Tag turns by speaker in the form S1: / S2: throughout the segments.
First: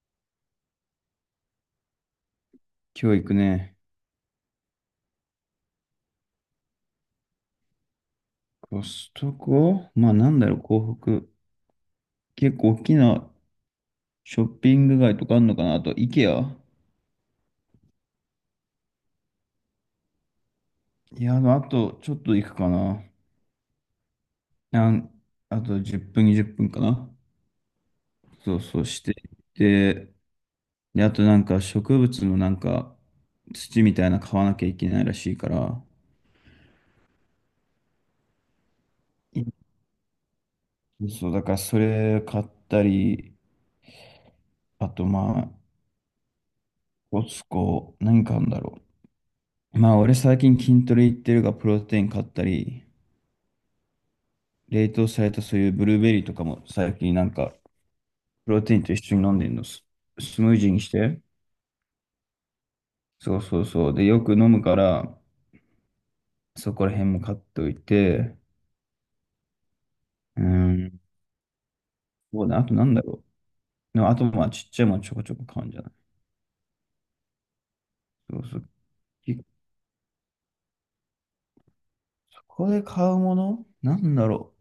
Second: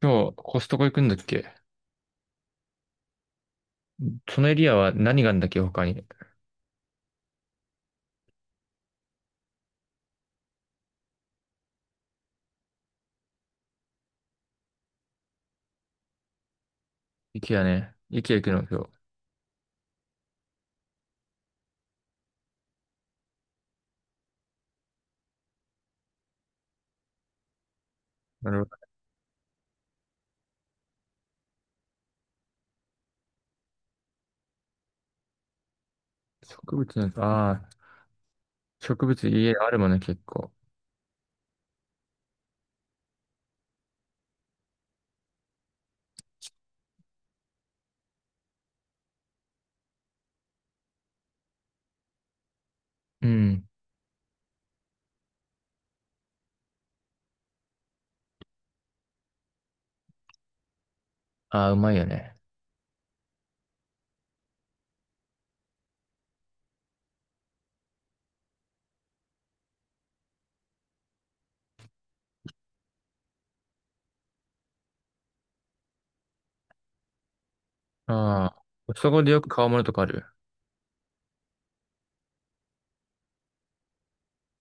S1: 今日、コストコ行くんだっけ。
S2: 今日行くね。
S1: そのエリアは何があるんだっけ、他に。
S2: コストコ、まあなんだろう、港北。結構大きなショッピング街とかあるのかなあと、イケア。
S1: 池やね。池行くの今日。
S2: いや、あとちょっと行くかな。なんあと10分、20分かな。
S1: な
S2: そ
S1: る
S2: う
S1: ほ
S2: そ
S1: ど。
S2: う、していって、で、あとなんか植物のなんか土みたいな買わなきゃいけないらしいから、
S1: 植物の、ああ、植物家あるもんね、結構。
S2: そう、だからそれ買ったり、あとまあ、コスコ、何買うんだろう。まあ俺最近筋トレ行ってるが、プロテイン買ったり、
S1: うん。
S2: 冷凍されたそういうブルーベリーとかも最近なんか、プロテインと一緒に飲んでんの、スムージーにして。
S1: ああ、うまいよね。
S2: そうそうそう。で、よく飲むから、そこら辺も買っておいて、うん、そうだね、あとなんだろう。でもあとまあちっちゃいものちょこちょこ買うんじゃない。そう
S1: あ
S2: そ
S1: あ、
S2: う。
S1: コストコでよ
S2: 結構
S1: く買うものとかある。
S2: ここで買うものなんだろ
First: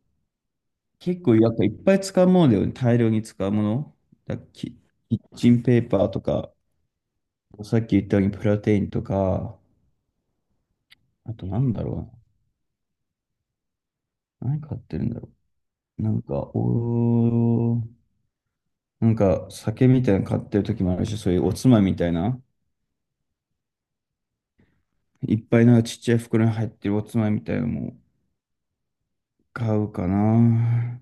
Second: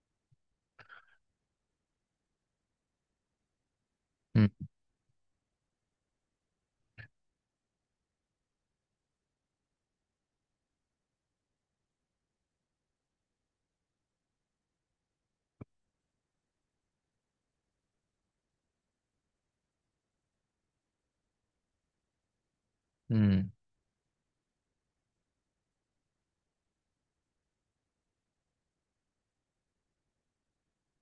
S2: う。結構やっぱいっぱい使うものだよね。大量に使うもの。だ
S1: うん。
S2: キ、キッチンペーパーとか、さっき言ったようにプロテインとか、あとなんだろうな。何買ってるんだろう。なんか、なんか酒みたいなの買ってる時もあるし、そういうおつまみみたいな、
S1: うん。
S2: いっぱいなんかちっちゃい袋に入ってるおつまみみたいなのも買うかな。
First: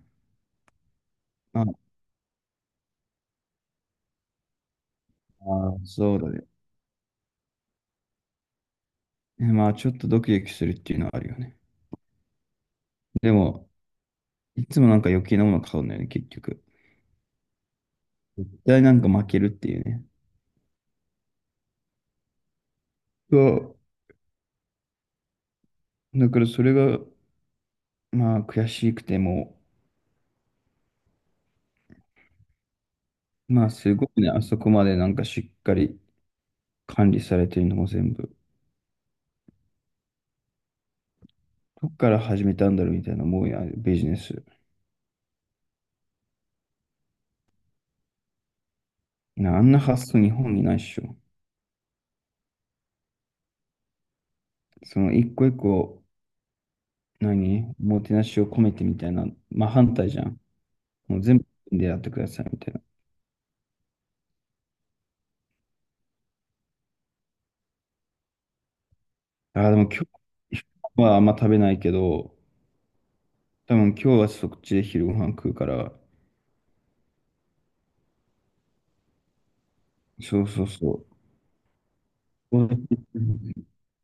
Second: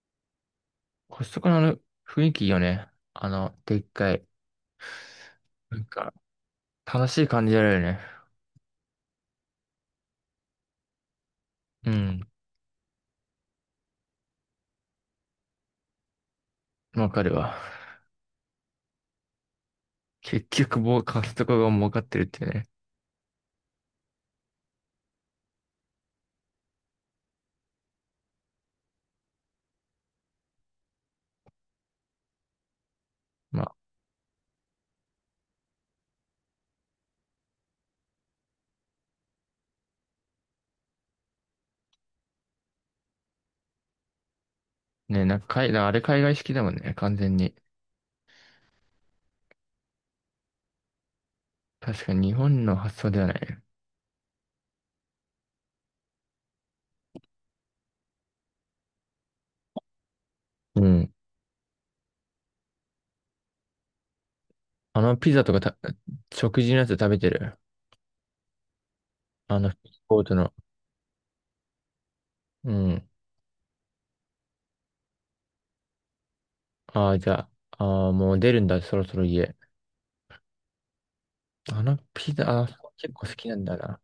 S1: コストコのあ
S2: ああ、
S1: の雰囲気いいよね。あの、でっかい。なんか、
S2: そうだね。
S1: 楽しい感じあるよね。
S2: え、まあ、ちょっとドキドキするっていうのはあるよね。
S1: うん。
S2: でも、いつもなんか余計なもの買うんだよね、結局。
S1: わかるわ。
S2: 絶対なんか負けるっていうね。
S1: 結局、もうコストコが儲かってるっていうね。
S2: そう。だからそれが、まあ、悔しくても、
S1: ま
S2: まあ、
S1: あ、
S2: すごいね、あそこまでなんかしっかり管理されてるのも全部。どっから始めたんだろうみたいな、もうやビジネス。
S1: ね、なんかあれ海外式だもんね、完全に。
S2: なあんな発想日本にないっしょ。
S1: 確かに日本の発想ではないね。
S2: その一個一個、何、おもてなしを込めてみたいな、まあ反対じゃん。
S1: うん。
S2: もう全部でやってくださいみたい
S1: あのピザとかた、食事のやつ食べてる。あ
S2: な。あ
S1: の、
S2: あ、でも今
S1: コートの。
S2: 日はあんま食べないけど、
S1: うん。
S2: 多分今日はそっちで昼ご飯食うから、
S1: ああ、じゃあ、ああ、もう出るんだ、そろそろ家。
S2: そうそうそ
S1: あのピザ、
S2: う。
S1: あー
S2: う
S1: 結構好きなんだな。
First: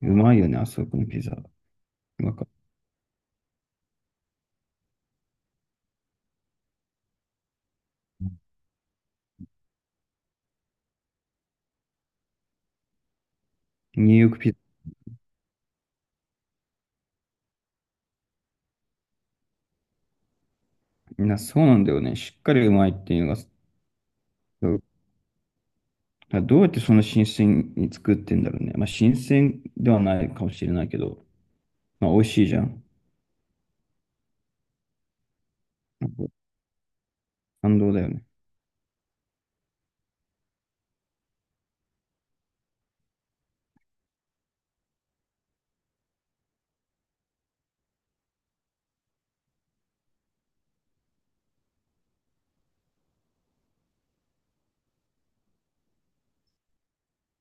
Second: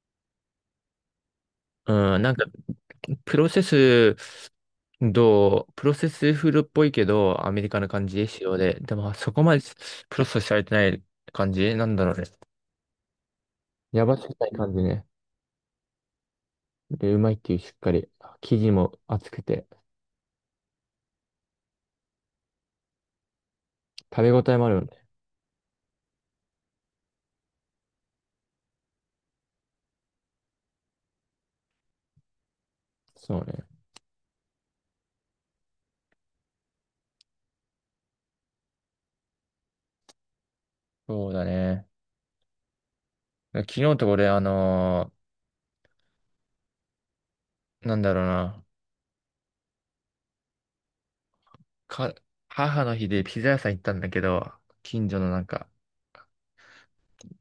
S2: まいよね、あそこのピザ。
S1: うん、
S2: な
S1: なん
S2: ん
S1: か、
S2: か、
S1: プロセス、プロセスフードっぽいけど、アメリカの感じ、仕様で。でも、そこまでプロセスされてない感じなんだろうね。や
S2: ニュ
S1: ば
S2: ー
S1: す
S2: ヨー
S1: ぎ
S2: ク
S1: ない
S2: ピザ。
S1: 感じね。で、うまいっていう、しっかり。生地も厚くて、
S2: みんなそうなんだよね。しっかりうまいっていうのが、
S1: 食べ応えもあるよね。
S2: だからどうやってその新鮮に作ってんだろうね。まあ、新鮮ではないかもしれないけど、まあ、美味しいじゃん。
S1: そうね。
S2: なんか感動だよね。
S1: そうだね。昨日と俺、なんだろうな、か、母の日でピザ屋さん行ったんだけど、近所のなんか、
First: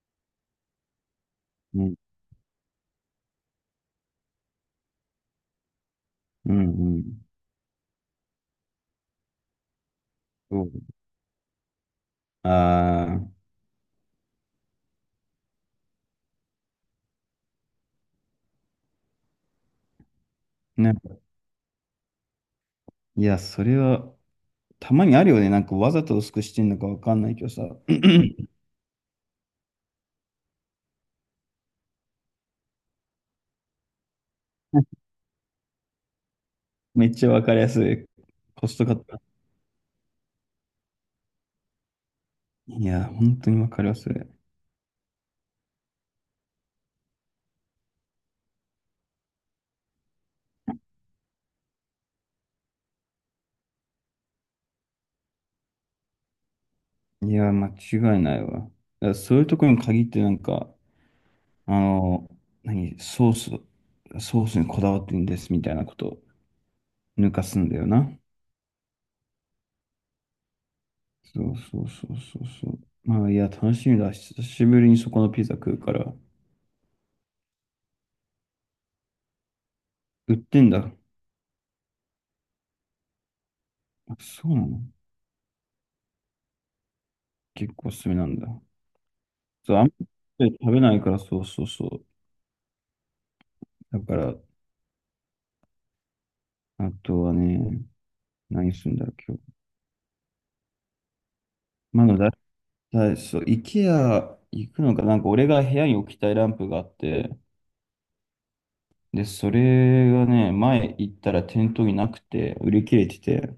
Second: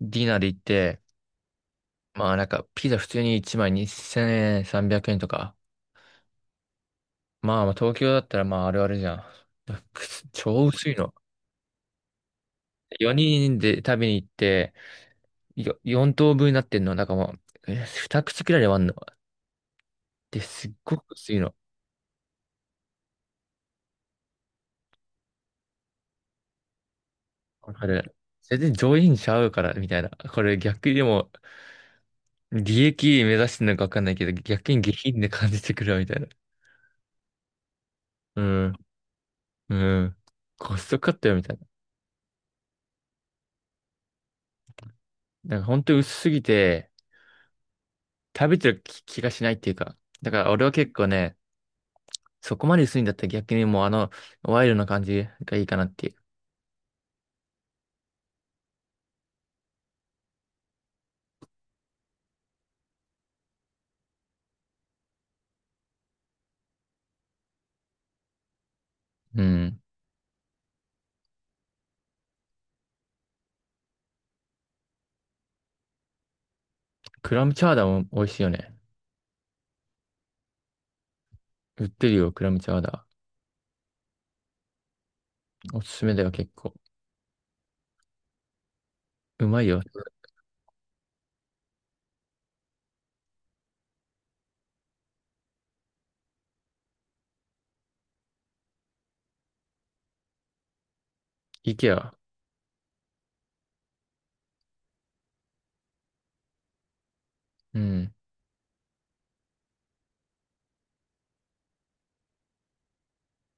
S1: ディナーで行って、
S2: うん、
S1: まあなんか、ピザ普通に1枚2 0円、300円とか。
S2: うん、うん。
S1: まあまあ東京だったらまああるあるじゃん。
S2: そ
S1: 超
S2: う、
S1: 薄いの。
S2: ああ、
S1: 4人で食べに行って、4等分になってんの。なんかもう、2口くらいで割んの。で、すっ
S2: な
S1: ご
S2: ん
S1: く
S2: か、
S1: 薄いの。
S2: いや、それは、たまにあるよね。なんか、わざと薄くしてんのかわかんないけどさ。
S1: わかる。全然上品ちゃうから、みたいな。これ逆にでも、利益目指してるのかわかんないけど、逆に下 品で感じてくるわみたいな。
S2: めっちゃわかりやすい。
S1: う
S2: コ
S1: ん。
S2: ストカット。
S1: うん。コストカットよみたいな。
S2: いや、本当にわかりやすい。
S1: なんから本当に薄すぎて、食べてる気がしないっていうか。だから俺は結構ね、そこまで薄いんだったら逆にもうあの、ワイルドな感じがいいかなっていう。
S2: いや、間違いないわ。だからそういうところに限ってなんか、あの、何、ソース、ソースにこだわってんですみたいなこと抜かすんだよな。
S1: うん。
S2: そうそうそうそうそう。まあ、いや、楽しみだ。久しぶりにそこのピザ食うから。
S1: クラムチャウダーも美味しいよね。
S2: 売ってんだ。
S1: 売ってるよ、クラムチャウダ
S2: あ、そうなの。
S1: ー。おすすめだよ、結構。
S2: 結構おすすめなんだ。
S1: うまい
S2: そう、
S1: よ。
S2: あんまり食べないから、そうそうそう。だから、あとはね、何するんだろう、今日。
S1: イケ
S2: ま
S1: ア。
S2: だだ、そう、IKEA 行くのか、なんか俺が部屋に置きたいランプがあって、
S1: うん。
S2: で、それがね、前行ったら店頭になくて、売り切れてて、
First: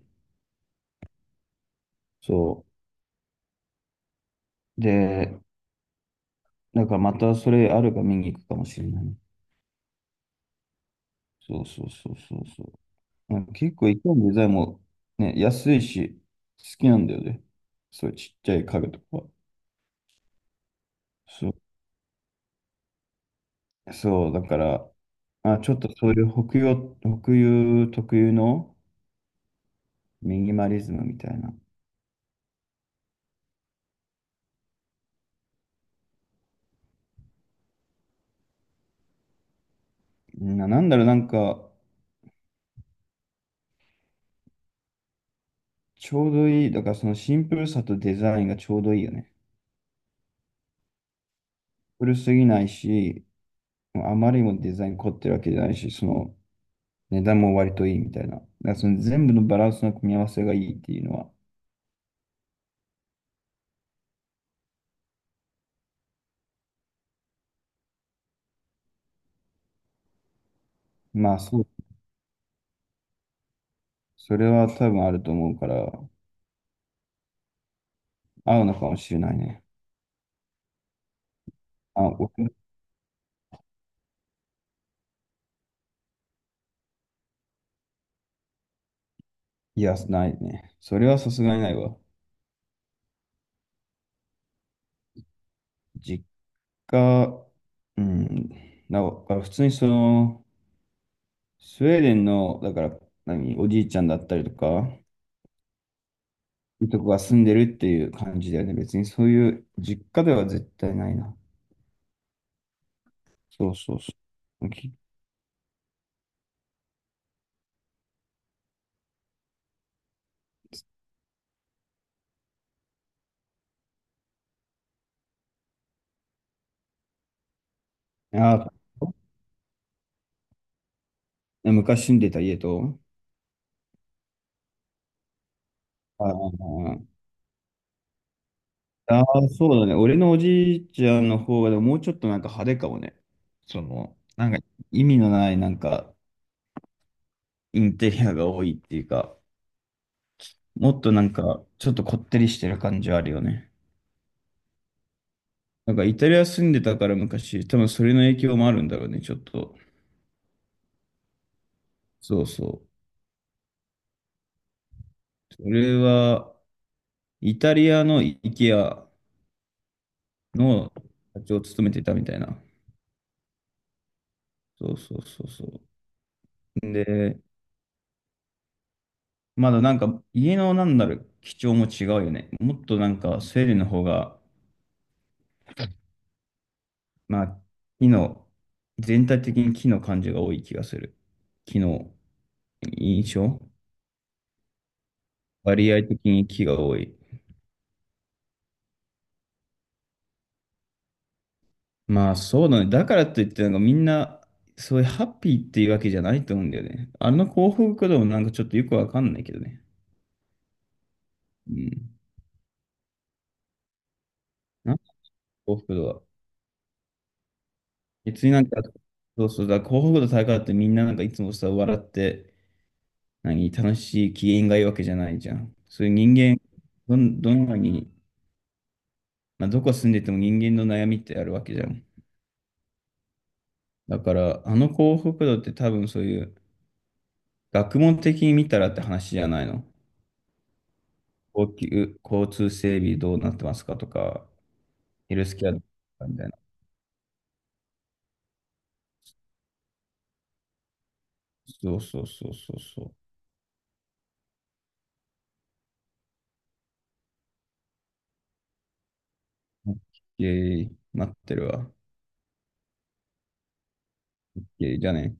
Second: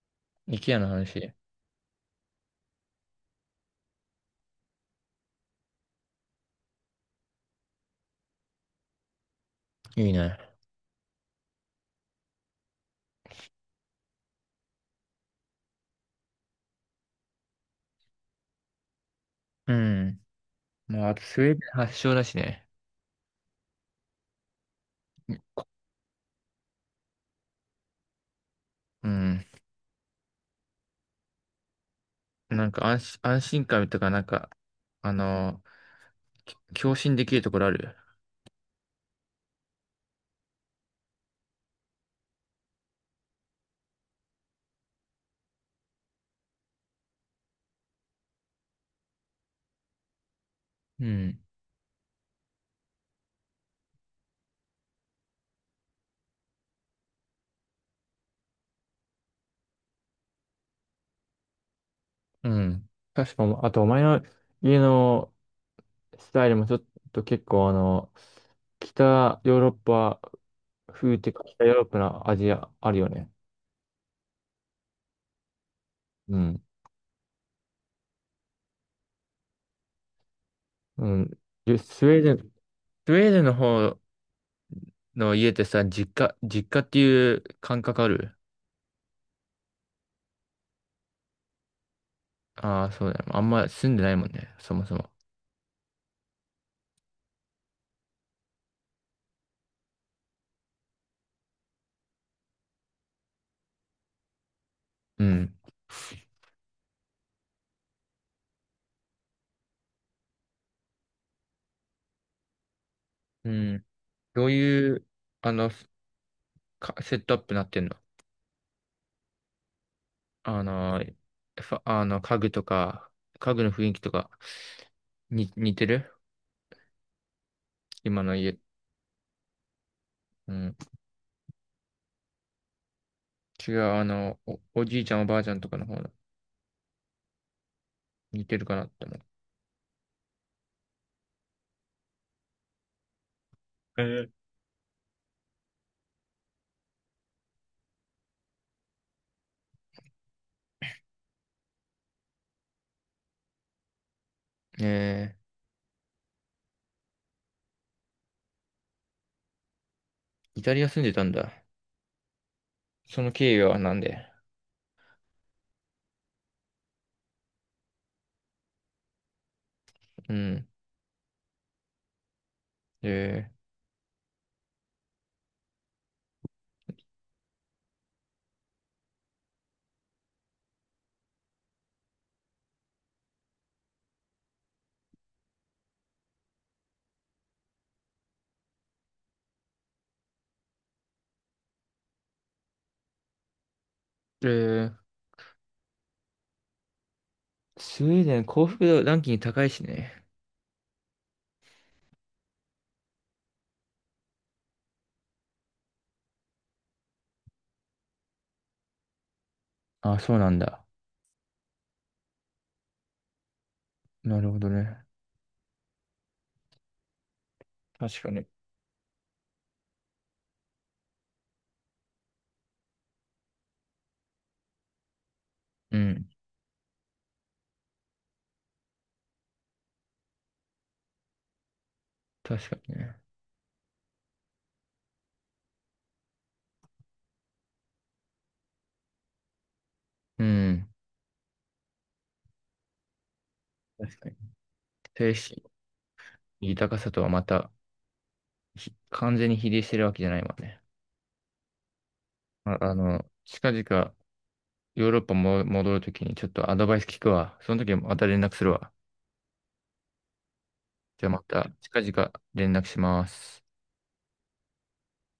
S1: イケアの話。
S2: そう。で、だからまたそれあるか見に行くかもしれないね。
S1: いいね。
S2: そうそうそうそうそう。なんか結構いかにデザインもね、安いし、好きなんだよね。そういうちっちゃい家具とか。
S1: うん。まあ、あとスウ
S2: そ
S1: ェ
S2: う、
S1: ーデン発祥だしね。
S2: そう、だから、あ、ちょっとそういう北洋、北洋特有の
S1: うん。
S2: ミニマリズムみたいな。
S1: なんか安心感とか、なんか、あのー、共振できるところある。
S2: なんだろう、なんか、ちょうどいい。だからそのシンプルさとデザインがちょうどいいよね。
S1: うん。
S2: 古すぎないし、あまりにもデザイン凝ってるわけじゃないし、その値段も割といいみたいな。だからその全部のバランスの組み合わせがいいっていうのは、
S1: うん。確かも、あとお前の家のスタイルもちょっと結構あの、北ヨーロッパ風ってい
S2: ま
S1: う
S2: あ
S1: か
S2: そ
S1: 北
S2: う、
S1: ヨーロッパな味あるよね。
S2: それは多分あると思うから、
S1: うん。
S2: 合うのかもしれないね。
S1: うん。で
S2: あ、
S1: スウェー
S2: お
S1: デン、スウェーデンの方の家ってさ、実家っていう感覚ある。
S2: いや、ないね。それはさすがにないわ。
S1: ああー、そうだよ。あんま住んでないもんね、そもそも。
S2: 実家、うん、だから普通にその、スウェーデンの、だから、何、おじいちゃんだったりとか、
S1: うん。
S2: いとこが住んでるっていう感じだよね。別にそういう実家では絶対ないな。
S1: う
S2: そう
S1: ん。
S2: そうそ
S1: どう
S2: う。
S1: いう、あの、セットアップなってんの。あのー、あの、家具とか、家具の雰囲気とか、似てる今の家。
S2: あ
S1: うん。
S2: ー、昔住んでた家と、
S1: 違う、あの、おじいちゃんおばあちゃんとかの方の、
S2: ああ、
S1: 似てるかなって思う。
S2: ああ、そうだね。俺のおじいちゃんの方が、でももうちょっとなんか派手かもね。その、
S1: え
S2: なんか意味のないなんかインテリアが多いっていうか、もっとなんかちょっとこってりしてる感じはあるよね。
S1: ー、え
S2: なんかイタリア住んでたから昔、多分それの影響もあるんだろうね、ちょっと。
S1: ー、イタリア住んでたんだ。
S2: そうそう。
S1: その経緯はなんで。
S2: それは、イタリアの IKEA
S1: うん。
S2: の社長を務めてたみたいな。
S1: え
S2: そうそうそうそう。で、まだなんか家のなんだろう、基調も違うよね。もっとなんかスウェーデンの方が、まあ、木の、全体的に木の感じが多い気がする。木の印象、
S1: ー、えー、
S2: 割合的に木が多い。
S1: スウェーデン幸福度ランキング高いしね。
S2: まあそうだね。だからといってなんかみんな、そういうハッピーっていうわけじゃないと思うんだよね。あの幸福度もなんかちょっとよくわかんないけどね。
S1: あ、そうなんだ。
S2: うん。
S1: なるほどね。
S2: なんか幸福度は。
S1: 確か
S2: 別
S1: に。
S2: になんか、そうそうだ、幸福度高いってみんななんかいつもさ、笑って、何、楽しい機嫌がいいわけじゃないじゃん。
S1: う
S2: そういう
S1: ん。
S2: 人間、どんなに、まあ、どこ住んでても人間の悩みってあるわけじゃん。
S1: 確かにね。
S2: だから、あの幸福度って多分そういう、学問的に見たらって話じゃないの。
S1: うん。
S2: 高級、交通整備どうなってますかと
S1: 確かに。
S2: か、
S1: 精
S2: ヘルス
S1: 神
S2: ケアどうなってますかみたいな。
S1: 豊かさとはまた完全に比例してるわけじゃないもんね。
S2: そうそうそうそ
S1: あ、
S2: う
S1: あ
S2: そ
S1: の、近々ヨーロッパも戻るときにちょっとアドバイス聞くわ。その時また連絡するわ。
S2: う。オッケー、
S1: じゃあ
S2: 待っ
S1: ま
S2: てる
S1: た
S2: わ。オ
S1: 近々連絡します。
S2: ッケー、じゃあね。